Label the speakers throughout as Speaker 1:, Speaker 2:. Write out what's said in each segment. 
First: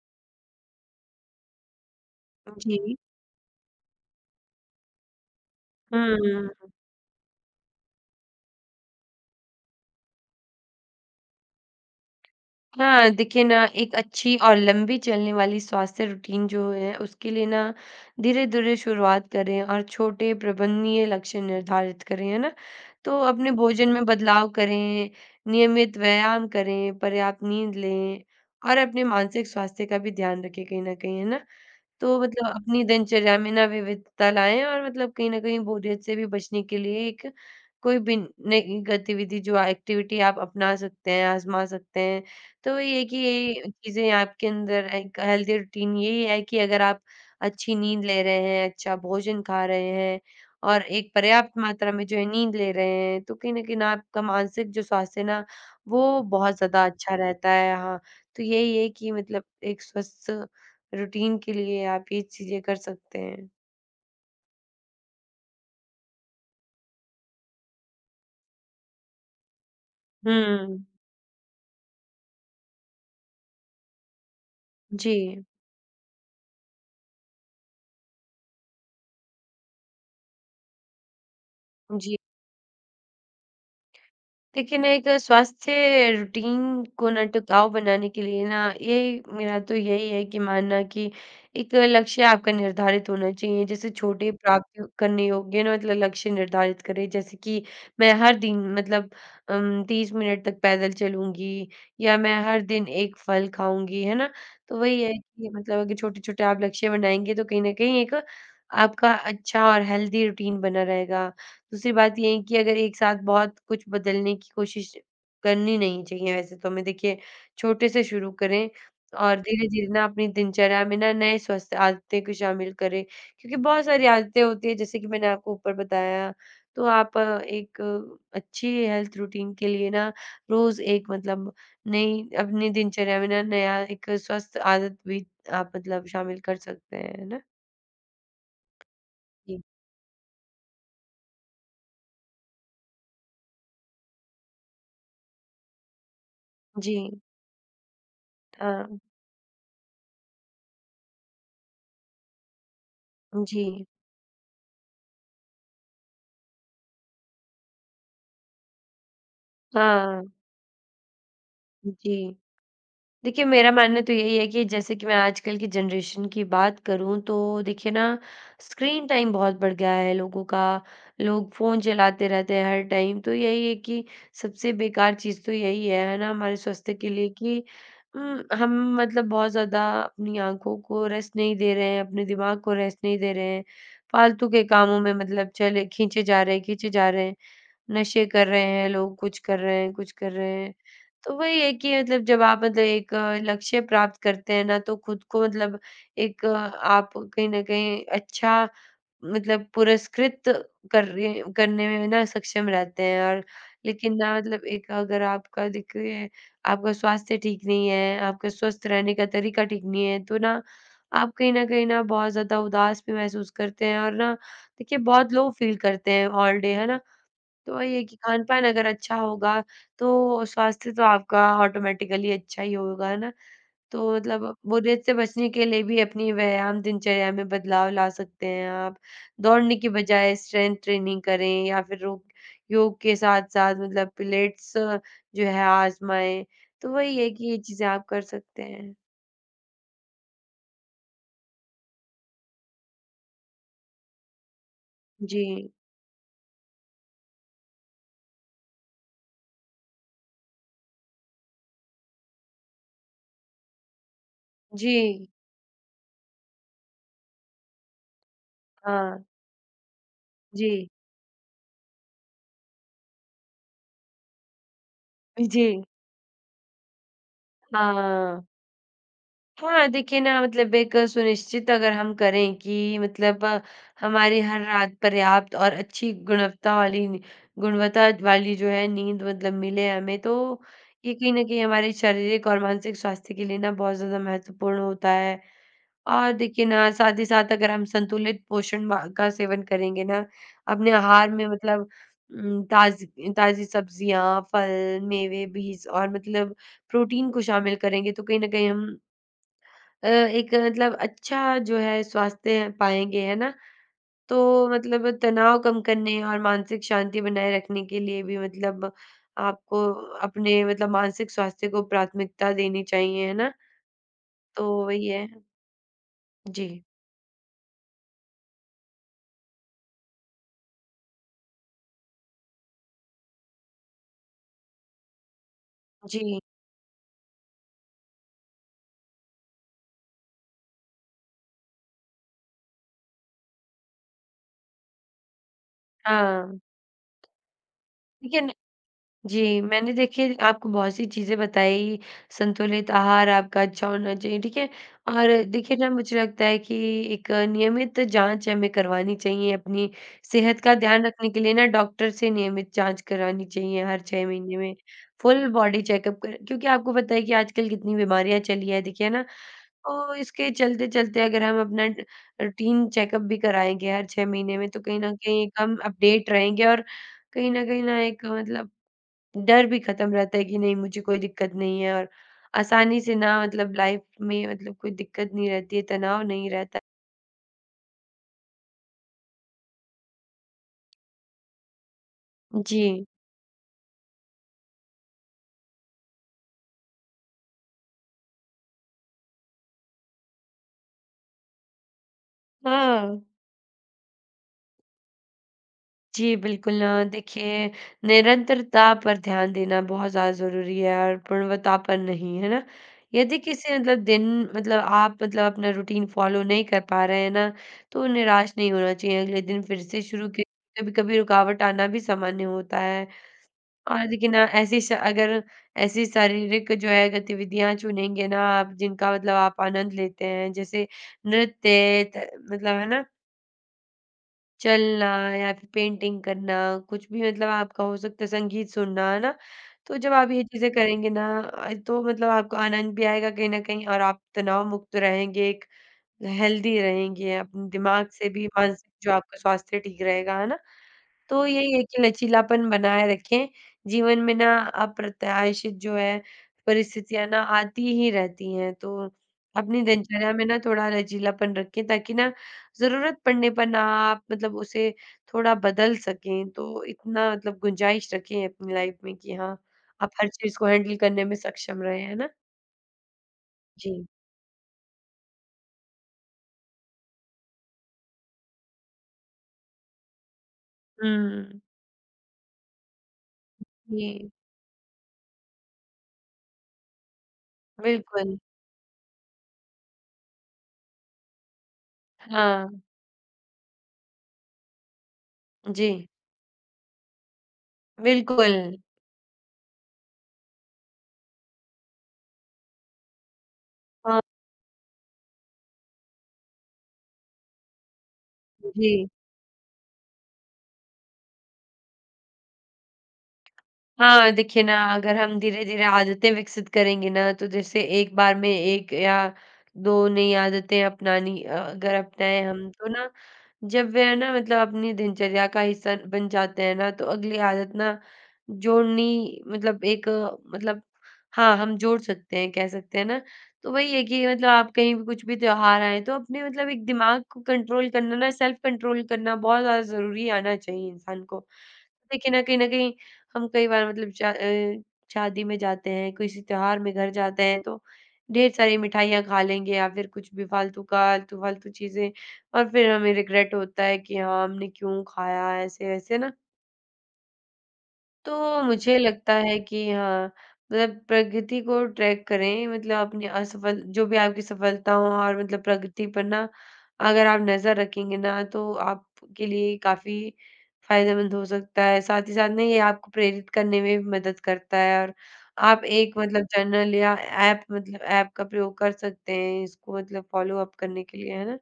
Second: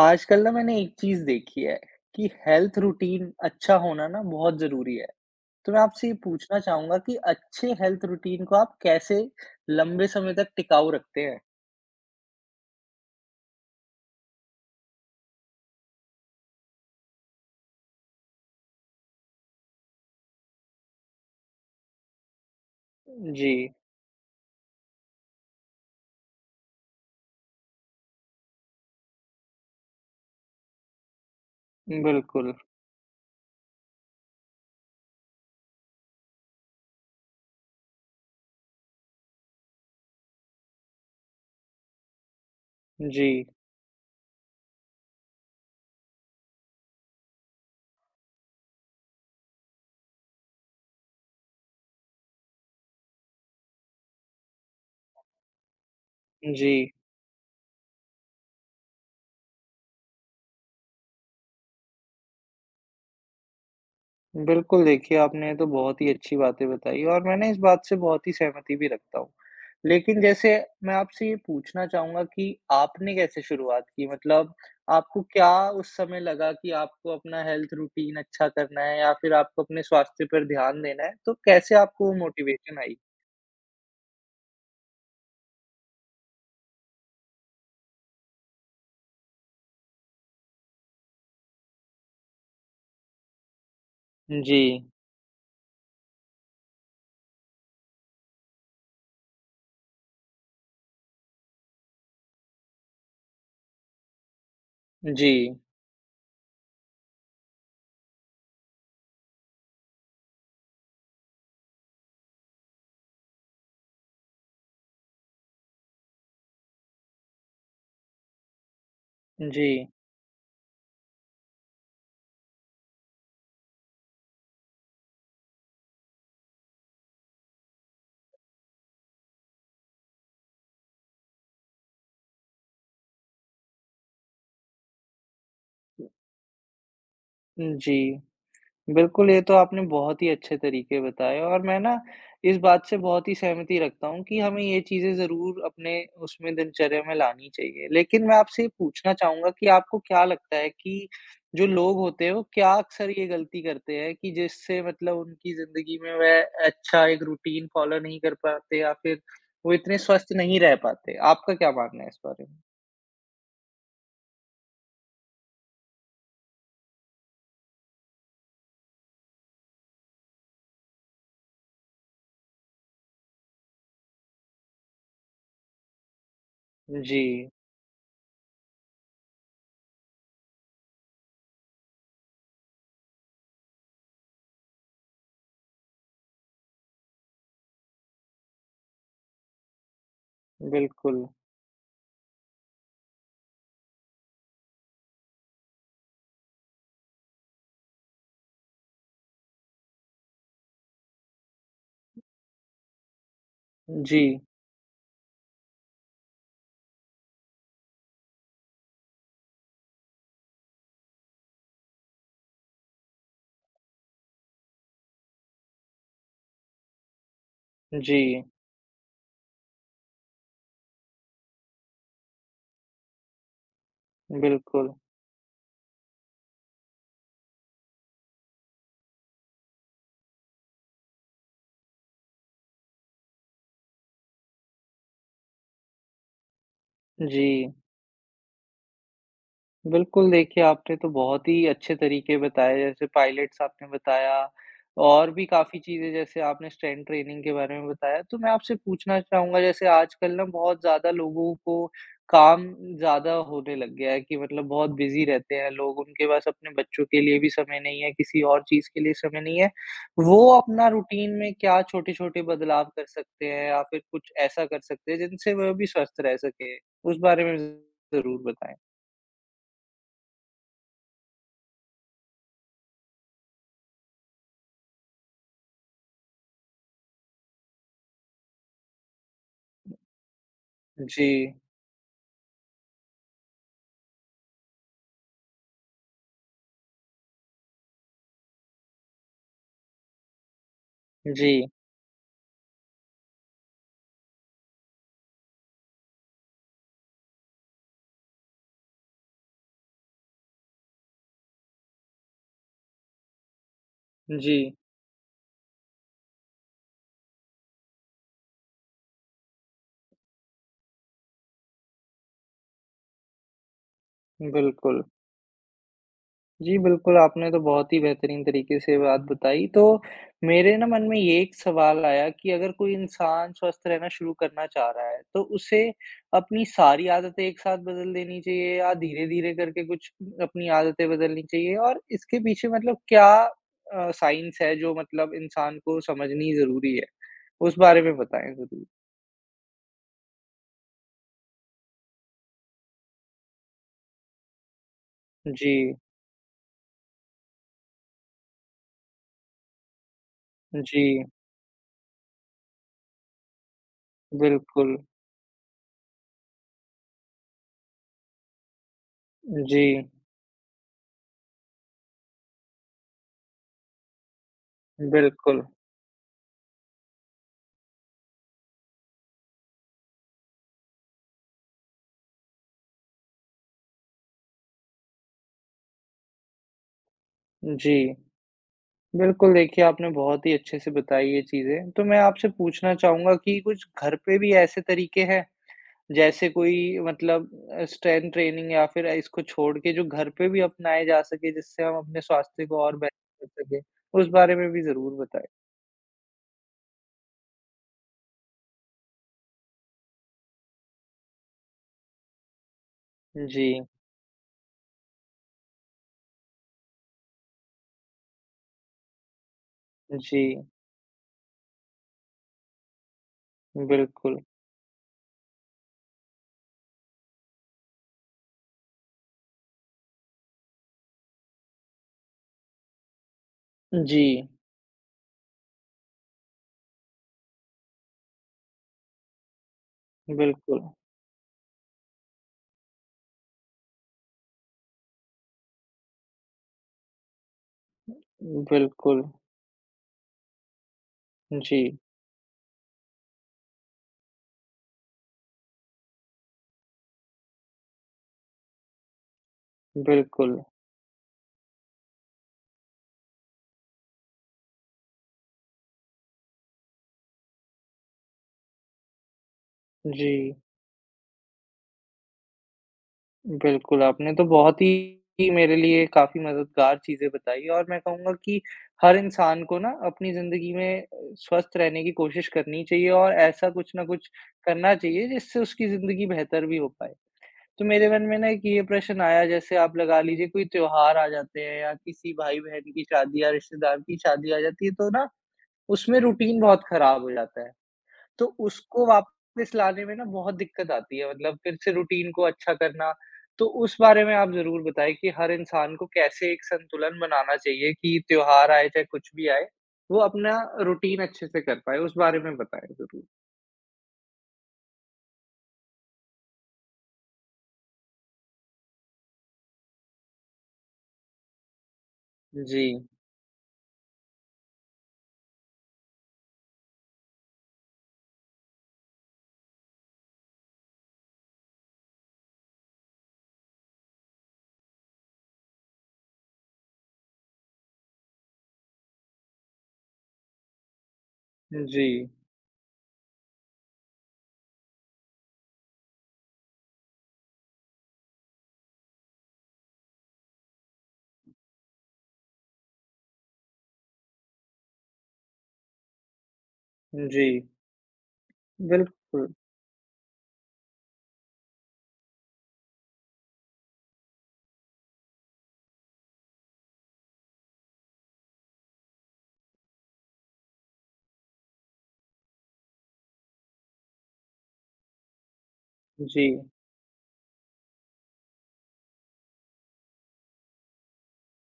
Speaker 1: आजकल ना मैंने एक चीज देखी है कि हेल्थ
Speaker 2: जी।
Speaker 1: रूटीन अच्छा होना ना बहुत जरूरी है। तो मैं आपसे ये पूछना
Speaker 2: हुँ।
Speaker 1: चाहूंगा कि अच्छे हेल्थ रूटीन को आप कैसे लंबे समय तक टिकाऊ रखते हैं।
Speaker 2: हाँ, देखिए ना एक अच्छी और लंबी चलने वाली स्वास्थ्य रूटीन जो है उसके लिए ना धीरे-धीरे शुरुआत करें और छोटे प्रबंधनीय लक्ष्य निर्धारित करें, है ना? तो
Speaker 1: जी।
Speaker 2: अपने भोजन में बदलाव करें, नियमित व्यायाम करें, पर्याप्त नींद लें और अपने मानसिक स्वास्थ्य का भी ध्यान रखें कहीं न कहीं, है ना? तो मतलब
Speaker 1: बिल्कुल।
Speaker 2: अपनी दिनचर्या में ना विविधता लाएँ और मतलब कहीं न कहीं बोरियत से भी बचने के लिए एक कोई भी नई गतिविधि जो एक्टिविटी आप अपना सकते हैं, आज़मा सकते हैं। तो ये है कि
Speaker 1: जी।
Speaker 2: ये चीज़ें आपके अंदर एक हेल्दी रूटीन यही है कि अगर आप अच्छी नींद ले रहे हैं, अच्छा भोजन खा रहे हैं और एक पर्याप्त मात्रा में जो है नींद ले रहे हैं, तो कहीं न कहीं ना आपका मानसिक जो स्वास्थ्य है ना, वो बहुत
Speaker 1: जी।
Speaker 2: ज़्यादा अच्छा रहता है। हाँ, तो यही है कि मतलब एक स्वस्थ रूटीन के लिए आप ये चीज़ें कर सकते हैं।
Speaker 1: बिल्कुल, देखिए आपने तो बहुत ही अच्छी बातें बताई और मैं ना इस बात से बहुत ही सहमति भी रखता हूँ। लेकिन जैसे
Speaker 2: हुँ।
Speaker 1: मैं आपसे ये पूछना चाहूँगा कि आपने कैसे शुरुआत की? मतलब आपको
Speaker 2: जी,
Speaker 1: क्या उस समय लगा कि आपको अपना हेल्थ रूटीन अच्छा करना है या फिर आपको अपने स्वास्थ्य पर ध्यान देना है? तो कैसे आपको वो
Speaker 2: जी।
Speaker 1: Motivation I?
Speaker 2: देखिए ना, एक स्वास्थ्य रूटीन को ना टिकाऊ बनाने के लिए ना ये मेरा तो यही है कि मानना कि एक लक्ष्य आपका निर्धारित होना चाहिए। जैसे छोटे
Speaker 1: जी।
Speaker 2: प्राप्त करने योग्य ना मतलब लक्ष्य निर्धारित करें। जैसे कि मैं हर दिन मतलब 30 मिनट तक पैदल चलूँगी या मैं हर दिन एक फल खाऊँगी, है ना? तो वही है
Speaker 1: जी।
Speaker 2: कि मतलब अगर छोटे-छोटे आप लक्ष्य बनाएँगे तो कहीं न कहीं एक आपका अच्छा और हेल्दी रूटीन बना रहेगा। दूसरी बात ये है कि अगर एक साथ बहुत कुछ बदलने की कोशिश करनी नहीं चाहिए वैसे तो हमें देखिए छोटे से शुरू करें और
Speaker 1: जी।
Speaker 2: धीरे-धीरे ना अपनी दिनचर्या में ना नए स्वस्थ आदतें को शामिल करें। क्योंकि बहुत सारी आदतें होती हैं जैसे कि मैंने आपको ऊपर बताया। तो आप एक अच्छी हेल्थ रूटीन के लिए ना रोज़ एक मतलब नई अपनी दिनचर्या में ना नया एक स्वस्थ आदत भी आप मतलब शामिल कर सकते हैं, है ना?
Speaker 1: जी। बिल्कुल, ये तो
Speaker 2: जी।
Speaker 1: आपने बहुत ही अच्छे तरीके बताए और मैं ना इस बात से बहुत ही सहमति रखता हूँ कि हमें ये चीज़ें ज़रूर अपने उसमें
Speaker 2: जी।
Speaker 1: दिनचर्या में लानी चाहिए। लेकिन मैं आपसे ये
Speaker 2: हाँ।
Speaker 1: पूछना चाहूँगा कि आपको क्या लगता है कि जो लोग होते हैं, वो क्या अक्सर ये गलती
Speaker 2: जी।
Speaker 1: करते हैं कि जिससे मतलब उनकी ज़िंदगी में वह अच्छा एक रूटीन फ़ॉलो नहीं कर पाते या फिर वो इतने
Speaker 2: हाँ।
Speaker 1: स्वस्थ नहीं रह पाते? आपका क्या मानना है
Speaker 2: जी।
Speaker 1: इस बारे में?
Speaker 2: देखिए, मेरा मानना तो यही है कि जैसे कि मैं आजकल की जनरेशन की बात करूँ तो देखिए ना स्क्रीन टाइम बहुत बढ़ गया है लोगों का। लोग फ़ोन चलाते रहते हैं हर टाइम, तो यही है कि सबसे बेकार चीज़ तो यही है ना? हमारे स्वास्थ्य के
Speaker 1: जी,
Speaker 2: लिए कि हम मतलब बहुत ज़्यादा अपनी आँखों को रेस्ट नहीं दे रहे हैं, अपने दिमाग को रेस्ट नहीं दे रहे हैं। फालतू के कामों में मतलब चले खींचे जा रहे हैं खींचे जा रहे हैं। नशे कर रहे हैं लोग, कुछ कर रहे हैं, कुछ कर रहे हैं।
Speaker 1: बिल्कुल।
Speaker 2: तो वही है कि मतलब जब आप मतलब एक लक्ष्य प्राप्त करते हैं ना तो खुद को मतलब एक आप कहीं न कहीं अच्छा मतलब पुरस्कृत कर रहे करने में ना सक्षम रहते हैं। और लेकिन
Speaker 1: जी,
Speaker 2: ना मतलब एक अगर आपका देखिए आपका स्वास्थ्य ठीक नहीं है, आपका स्वस्थ रहने का तरीका ठीक नहीं है, तो ना आप कहीं न कहीं ना बहुत ज़्यादा उदास भी महसूस करते हैं और ना देखिए बहुत लो फील करते हैं ऑल डे, है ना? तो वही है कि
Speaker 1: जी,
Speaker 2: खान-पान अगर अच्छा होगा, तो स्वास्थ्य तो आपका ऑटोमैटिकली अच्छा ही होगा, है ना? तो मतलब
Speaker 1: बिल्कुल।
Speaker 2: बोरियत से बचने के लिए भी अपनी व्यायाम दिनचर्या में बदलाव ला सकते हैं आप। दौड़ने की बजाय स्ट्रेंथ ट्रेनिंग करें या फिर योग योग के साथ-साथ मतलब पिलेट्स जो है आज़माएँ। तो वही है
Speaker 1: जी।
Speaker 2: कि ये चीज़ें आप कर सकते हैं।
Speaker 1: बिल्कुल, देखिए आपने तो बहुत ही अच्छे तरीके बताए जैसे पायलट्स आपने बताया और भी
Speaker 2: जी।
Speaker 1: काफ़ी चीज़ें जैसे आपने स्ट्रेंथ ट्रेनिंग के बारे में बताया। तो मैं आपसे पूछना चाहूँगा जैसे आजकल ना बहुत ज़्यादा लोगों को काम ज़्यादा होने लग गया है कि मतलब बहुत बिज़ी
Speaker 2: जी।
Speaker 1: रहते हैं लोग, उनके पास अपने बच्चों के लिए भी समय नहीं है, किसी और चीज़ के लिए
Speaker 2: हाँ।
Speaker 1: समय नहीं है। वो
Speaker 2: जी।
Speaker 1: अपना रूटीन में क्या छोटे-छोटे बदलाव कर सकते हैं या फिर कुछ ऐसा कर सकते हैं जिनसे
Speaker 2: जी।
Speaker 1: वह भी स्वस्थ रह सकें? उस बारे में ज़रूर
Speaker 2: हाँ।
Speaker 1: बताएँ।
Speaker 2: हाँ, देखिए ना मतलब एक सुनिश्चित अगर हम करें कि मतलब हमारी हर रात पर्याप्त और अच्छी गुणवत्ता वाली जो है नींद मतलब मिले हमें, तो ये
Speaker 1: जी।
Speaker 2: कहीं न कहीं हमारे शारीरिक और मानसिक स्वास्थ्य के लिए ना बहुत ज़्यादा महत्वपूर्ण होता है। और देखिए ना साथ ही साथ अगर हम संतुलित पोषण मा का सेवन करेंगे ना, अपने आहार में
Speaker 1: जी,
Speaker 2: मतलब ताज़ी ताज़ी सब्जियाँ, फल, मेवे, बीज और मतलब प्रोटीन को शामिल करेंगे, तो कहीं न कहीं हम एक मतलब अच्छा जो है स्वास्थ्य पाएँगे, है ना?
Speaker 1: जी,
Speaker 2: तो मतलब तनाव कम करने और मानसिक शांति बनाए रखने के लिए भी मतलब आपको अपने मतलब मानसिक स्वास्थ्य को प्राथमिकता देनी चाहिए, है ना? तो
Speaker 1: बिल्कुल।
Speaker 2: वही है। जी।
Speaker 1: जी, बिल्कुल, आपने तो बहुत ही बेहतरीन तरीके से बात बताई। तो मेरे ना मन में ये एक सवाल आया कि अगर कोई इंसान स्वस्थ रहना शुरू करना चाह रहा है, तो उसे
Speaker 2: जी,
Speaker 1: अपनी सारी आदतें एक साथ बदल देनी चाहिए या धीरे-धीरे करके कुछ अपनी आदतें बदलनी चाहिए? और इसके पीछे मतलब क्या साइंस है जो मतलब इंसान को समझनी
Speaker 2: हाँ।
Speaker 1: ज़रूरी है? उस बारे में
Speaker 2: लेकिन
Speaker 1: बताएँ ज़रूर।
Speaker 2: जी, मैंने देखिए आपको बहुत सी चीज़ें बताई, संतुलित आहार आपका अच्छा होना चाहिए, ठीक है? और देखिए ना
Speaker 1: जी,
Speaker 2: मुझे लगता है कि एक नियमित जाँच हमें करवानी चाहिए अपनी सेहत का ध्यान
Speaker 1: जी,
Speaker 2: रखने के लिए ना, डॉक्टर से नियमित जाँच करानी चाहिए हर 6 महीने में।
Speaker 1: बिल्कुल।
Speaker 2: फुल बॉडी चेकअप कर क्योंकि आपको पता है कि आजकल कितनी बीमारियाँ चली है देखिए, है ना?
Speaker 1: जी,
Speaker 2: तो इसके चलते-चलते अगर हम अपना ड रूटीन चेकअप भी कराएँगे हर 6 महीने में तो कहीं न कहीं एक
Speaker 1: बिल्कुल।
Speaker 2: हम अपडेट रहेंगे और कहीं न कहीं ना एक मतलब डर भी खत्म रहता है कि नहीं मुझे कोई दिक्कत नहीं है और आसानी से ना मतलब लाइफ में मतलब कोई दिक्कत नहीं रहती है, तनाव नहीं रहता।
Speaker 1: जी। बिल्कुल, देखिए आपने बहुत ही अच्छे से बताई ये चीज़ें। तो मैं आपसे पूछना
Speaker 2: जी।
Speaker 1: चाहूँगा कि कुछ घर पे भी ऐसे तरीके हैं, जैसे कोई मतलब स्ट्रेंथ ट्रेनिंग या फिर इसको छोड़ के जो घर पे भी अपनाए जा सके, जिससे हम अपने स्वास्थ्य को और
Speaker 2: हाँ।
Speaker 1: बेहतर कर सकें? उस बारे में भी ज़रूर बताएँ।
Speaker 2: जी, बिल्कुल ना देखिए निरंतरता पर ध्यान देना बहुत ज़्यादा ज़रूरी है और पूर्णवता पर नहीं, है ना? यदि
Speaker 1: जी,
Speaker 2: किसी मतलब दिन मतलब आप मतलब अपना रूटीन फ़ॉलो नहीं कर पा रहे हैं ना, तो निराश नहीं होना चाहिए। अगले दिन फिर से शुरू
Speaker 1: जी,
Speaker 2: कीजिए, कभी-कभी रुकावट आना भी सामान्य होता है। और देखिए
Speaker 1: बिल्कुल।
Speaker 2: ना ऐसी श अगर ऐसी शारीरिक जो है गतिविधियाँ चुनेंगे ना आप जिनका मतलब आप आनंद लेते हैं जैसे नृत्य त मतलब है ना,
Speaker 1: जी,
Speaker 2: चलना या फिर पेंटिंग करना, कुछ भी मतलब आपका हो सकता है संगीत सुनना, है ना? तो जब आप ये चीज़ें
Speaker 1: बिल्कुल,
Speaker 2: करेंगे ना तो मतलब आपको आनंद भी आएगा कहीं न कहीं और आप तनाव मुक्त रहेंगे, एक हेल्दी रहेंगे, अपने दिमाग से भी मानसिक जो
Speaker 1: बिल्कुल।
Speaker 2: आपका स्वास्थ्य ठीक रहेगा, है ना? तो यही है
Speaker 1: जी,
Speaker 2: कि लचीलापन बनाए रखें। जीवन में ना अप्रत्याशित जो है परिस्थितियाँ ना आती ही रहती हैं, तो अपनी दिनचर्या में
Speaker 1: बिल्कुल।
Speaker 2: ना थोड़ा लचीलापन रखें ताकि ना ज़रूरत पड़ने पर ना आप मतलब उसे थोड़ा बदल सकें। तो इतना मतलब गुंजाइश रखें अपनी लाइफ़ में कि हाँ, आप
Speaker 1: जी।
Speaker 2: हर चीज़ को हैंडल करने में सक्षम रहें, है ना? जी।
Speaker 1: बिल्कुल, आपने तो बहुत ही मेरे लिए काफ़ी मददगार चीज़ें बताई और मैं कहूँगा कि हर इंसान को ना अपनी ज़िंदगी में
Speaker 2: हुँ,
Speaker 1: स्वस्थ रहने की कोशिश करनी चाहिए और ऐसा कुछ ना कुछ
Speaker 2: जी,
Speaker 1: करना चाहिए जिससे उसकी ज़िंदगी बेहतर भी हो पाए। तो मेरे मन में
Speaker 2: बिल्कुल।
Speaker 1: ना एक ये प्रश्न आया जैसे आप लगा लीजिए कोई त्योहार आ जाते हैं या किसी
Speaker 2: हाँ,
Speaker 1: भाई-बहन की शादी या रिश्तेदार की शादी आ जाती है तो ना
Speaker 2: जी,
Speaker 1: उसमें रूटीन बहुत खराब हो जाता है। तो
Speaker 2: बिल्कुल।
Speaker 1: उसको वापस लाने में ना बहुत दिक्कत आती है मतलब फिर से रूटीन को अच्छा करना। तो उस
Speaker 2: हाँ,
Speaker 1: बारे में आप ज़रूर बताएँ कि हर इंसान को कैसे एक संतुलन बनाना चाहिए कि त्योहार आए
Speaker 2: जी।
Speaker 1: चाहे कुछ भी आए, वो अपना रूटीन अच्छे से कर पाए? उस बारे में बताएँ ज़रूर।
Speaker 2: हाँ, देखिए ना अगर हम धीरे-धीरे आदतें विकसित करेंगे ना तो जैसे एक बार में 1 या 2 नई आदतें अपनानी अगर अपनाएँ हम
Speaker 1: जी।
Speaker 2: तो ना जब वे है ना मतलब अपनी दिनचर्या का हिस्सा बन जाते हैं ना तो अगली आदत ना जोड़नी मतलब एक मतलब हाँ, हम जोड़ सकते हैं कह सकते हैं ना। तो वही है कि मतलब आप कहीं भी कुछ भी त्योहार आएँ तो अपने मतलब एक दिमाग को कंट्रोल करना ना सेल्फ कंट्रोल करना बहुत ज़्यादा ज़रूरी आना चाहिए इंसान को।
Speaker 1: जी।
Speaker 2: देखिए ना कहीं न कहीं हम कई बार मतलब शादी में जाते हैं, किसी त्योहार में घर जाते हैं तो ढेर सारी मिठाइयाँ खा लेंगे या फिर कुछ भी फालतू का आलतू-फालतू चीज़ें, और फिर हमें रिग्रेट होता है कि हाँ, हमने क्यों खाया ऐसे-वैसे ना।
Speaker 1: जी।
Speaker 2: तो मुझे लगता
Speaker 1: बिल्कुल।
Speaker 2: है कि हाँ, मतलब प्रगति को ट्रैक करें मतलब अपनी असफल जो भी आपकी सफलता हो और मतलब प्रगति पर ना अगर आप नज़र रखेंगे ना तो आपके लिए काफ़ी फायदेमंद हो सकता है। साथ ही साथ ना ये आपको प्रेरित करने में भी मदद करता है और आप एक
Speaker 1: जी।
Speaker 2: मतलब जर्नल या ऐप मतलब ऐप का प्रयोग कर सकते हैं इसको मतलब फ़ॉलो अप करने के लिए, है ना?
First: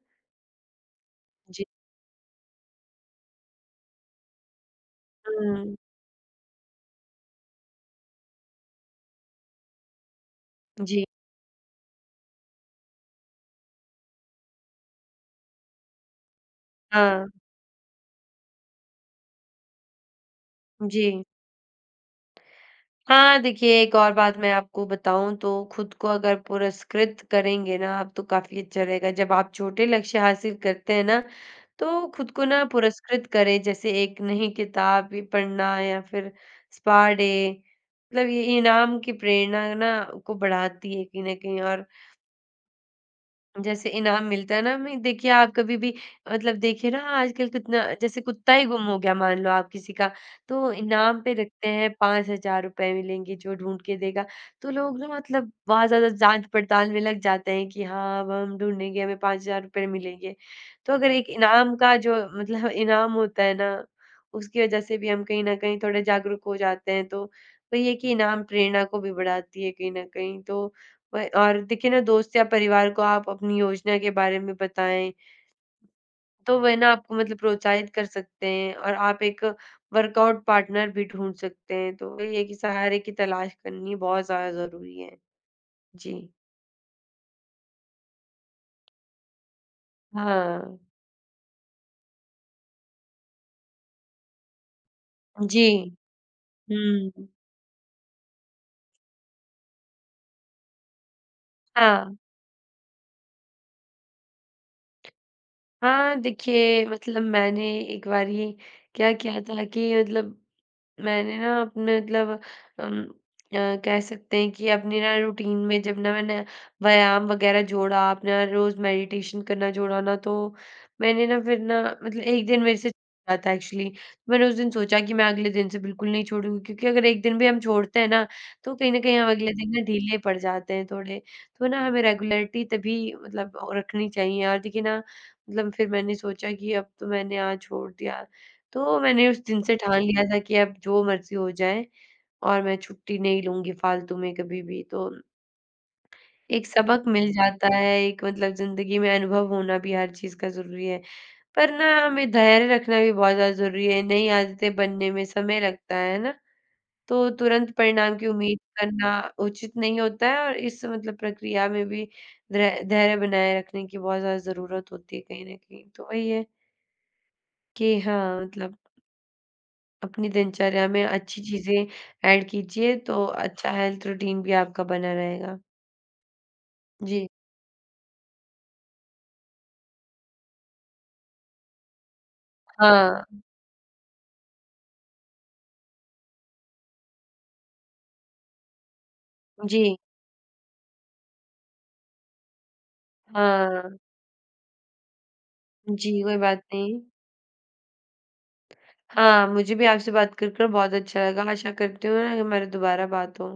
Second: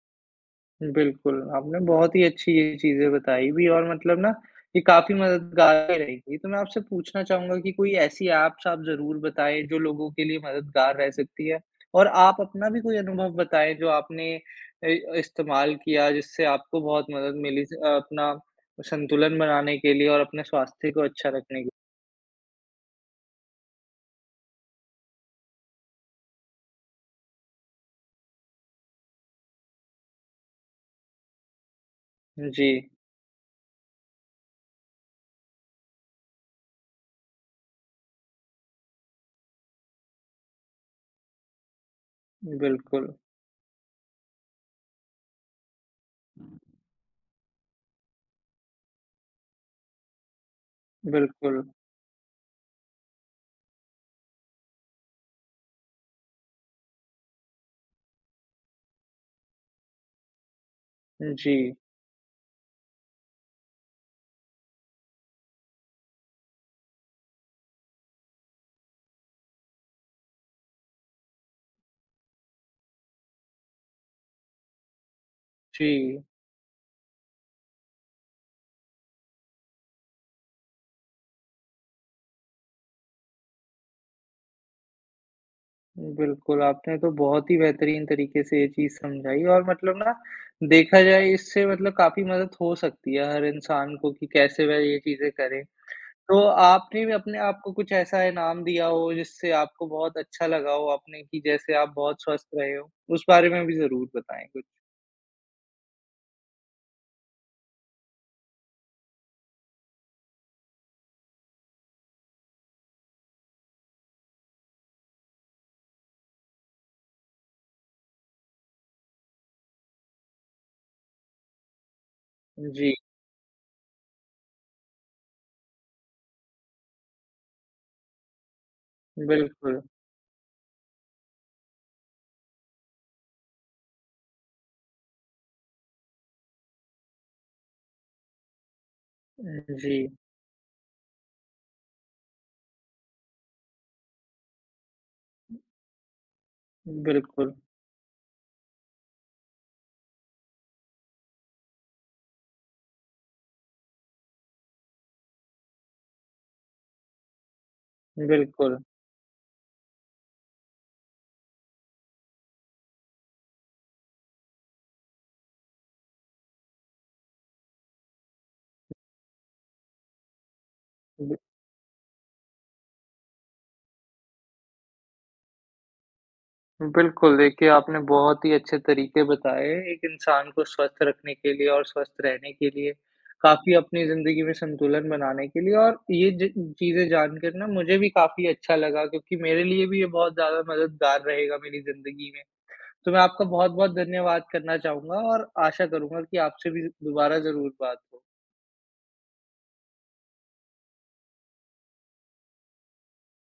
Speaker 1: बिल्कुल,
Speaker 2: जी।
Speaker 1: आपने बहुत ही अच्छी ये चीज़ें बताई भी और मतलब ना ये काफ़ी मददगार
Speaker 2: हुँ।
Speaker 1: भी रहेगी। तो मैं आपसे पूछना चाहूँगा कि कोई ऐसी ऐप्स आप ज़रूर बताएँ जो लोगों के लिए मददगार
Speaker 2: जी।
Speaker 1: रह सकती है? और आप अपना भी कोई अनुभव बताएँ जो आपने इस्तेमाल किया जिससे आपको बहुत
Speaker 2: हाँ।
Speaker 1: मदद मिली स अपना संतुलन बनाने के लिए और अपने स्वास्थ्य को
Speaker 2: जी।
Speaker 1: अच्छा रखने के
Speaker 2: हाँ, देखिए एक और बात मैं आपको बताऊँ तो खुद को अगर पुरस्कृत करेंगे ना आप तो काफ़ी अच्छा रहेगा। जब आप छोटे लक्ष्य हासिल करते हैं ना, तो खुद को
Speaker 1: लिए।
Speaker 2: ना
Speaker 1: जी,
Speaker 2: पुरस्कृत करें जैसे एक नई किताब ये पढ़ना या फिर स्पा डे, मतलब ये इनाम की प्रेरणा ना को बढ़ाती है कहीं न कहीं। और
Speaker 1: बिल्कुल,
Speaker 2: जैसे इनाम मिलता है ना हमें, देखिए आप कभी भी मतलब देखिए ना आजकल कितना जैसे कुत्ता ही गुम हो गया मान लो आप किसी का, तो इनाम पे
Speaker 1: बिल्कुल।
Speaker 2: रखते हैं 5,000 रुपए मिलेंगे जो ढूंढ के देगा। तो लोग ना मतलब बहुत ज्यादा जांच पड़ताल में लग जाते हैं कि हाँ अब हम ढूंढेंगे हमें 5,000 रुपए मिलेंगे। तो अगर एक
Speaker 1: जी,
Speaker 2: इनाम का जो मतलब इनाम होता है ना उसकी वजह से भी हम कहीं ना कहीं थोड़े जागरूक हो जाते हैं। तो वही है कि इनाम प्रेरणा को भी बढ़ाती है कहीं ना कहीं। तो व और देखिए ना दोस्त या परिवार को आप अपनी योजना के बारे में बताएँ,
Speaker 1: जी।
Speaker 2: तो वह ना आपको मतलब प्रोत्साहित कर सकते हैं और आप एक वर्कआउट पार्टनर भी ढूँढ सकते हैं, तो वही है कि सहारे की तलाश करनी बहुत ज़्यादा ज़रूरी है। जी।
Speaker 1: बिल्कुल, आपने तो बहुत ही बेहतरीन तरीके से ये चीज़ समझाई और मतलब ना
Speaker 2: हाँ।
Speaker 1: देखा जाए इससे मतलब काफ़ी मदद हो सकती है हर इंसान को कि कैसे वह ये चीज़ें करे।
Speaker 2: जी।
Speaker 1: तो
Speaker 2: हुँ।
Speaker 1: आपने भी अपने आप को कुछ ऐसा इनाम दिया हो जिससे आपको बहुत अच्छा लगा हो आपने कि जैसे आप
Speaker 2: हाँ।
Speaker 1: बहुत स्वस्थ रहे हो? उस बारे में भी ज़रूर बताएँ कुछ।
Speaker 2: हाँ, देखिए मतलब मैंने एक बारी क्या किया था कि मतलब मैंने ना अपने मतलब कह सकते हैं कि अपनी ना रूटीन में जब ना मैंने व्यायाम वगैरह जोड़ा, अपना रोज मेडिटेशन करना जोड़ा ना, तो मैंने ना फिर ना मतलब एक दिन मेरे से
Speaker 1: जी,
Speaker 2: छूटा था एक्चुअली, तो मैंने उस दिन सोचा कि मैं अगले दिन से बिल्कुल नहीं छोड़ूंगी क्योंकि अगर एक दिन भी हम छोड़ते हैं ना तो कहीं ना कहीं हम अगले दिन
Speaker 1: बिल्कुल।
Speaker 2: ना ढीले पड़ जाते हैं थोड़े। तो ना हमें रेगुलरिटी तभी मतलब रखनी चाहिए। और देखिए ना मतलब फिर मैंने सोचा कि अब तो मैंने आज छोड़ दिया, तो मैंने उस दिन से
Speaker 1: जी,
Speaker 2: ठान लिया था कि अब जो मर्ज़ी हो जाए और मैं छुट्टी नहीं लूँगी फालतू में कभी भी। तो एक सबक मिल
Speaker 1: बिल्कुल,
Speaker 2: जाता है, एक मतलब ज़िंदगी में अनुभव होना भी हर चीज़ का ज़रूरी है। पर ना हमें धैर्य रखना भी बहुत ज़्यादा ज़रूरी है, नई आदतें बनने में समय लगता है ना? तो तुरंत परिणाम की उम्मीद
Speaker 1: बिल्कुल।
Speaker 2: करना उचित नहीं होता है और इस मतलब प्रक्रिया में भी धै धैर्य बनाए रखने की बहुत ज़्यादा ज़रूरत होती है कहीं न कहीं। तो वही है कि हाँ, मतलब अपनी दिनचर्या में अच्छी चीज़ें ऐड कीजिए, तो अच्छा हेल्थ रूटीन भी आपका बना रहेगा। जी।
Speaker 1: बिल्कुल, देखिए आपने बहुत ही अच्छे तरीके बताए, एक इंसान को स्वस्थ रखने के लिए और स्वस्थ रहने के लिए,
Speaker 2: हाँ।
Speaker 1: काफ़ी अपनी ज़िंदगी में संतुलन बनाने के लिए और ये ज चीज़ें जानकर ना मुझे भी काफ़ी अच्छा लगा क्योंकि मेरे लिए
Speaker 2: जी,
Speaker 1: भी ये बहुत ज़्यादा मददगार रहेगा मेरी ज़िंदगी में। तो मैं आपका बहुत-बहुत
Speaker 2: हाँ।
Speaker 1: धन्यवाद करना चाहूँगा और आशा
Speaker 2: जी,
Speaker 1: करूँगा
Speaker 2: कोई
Speaker 1: कि
Speaker 2: बात
Speaker 1: आपसे भी
Speaker 2: नहीं।
Speaker 1: दोबारा ज़रूर बात हो।
Speaker 2: हाँ, मुझे भी आपसे बात कर बहुत अच्छा लगा। आशा करती हूँ ना हमारी दोबारा बात हो।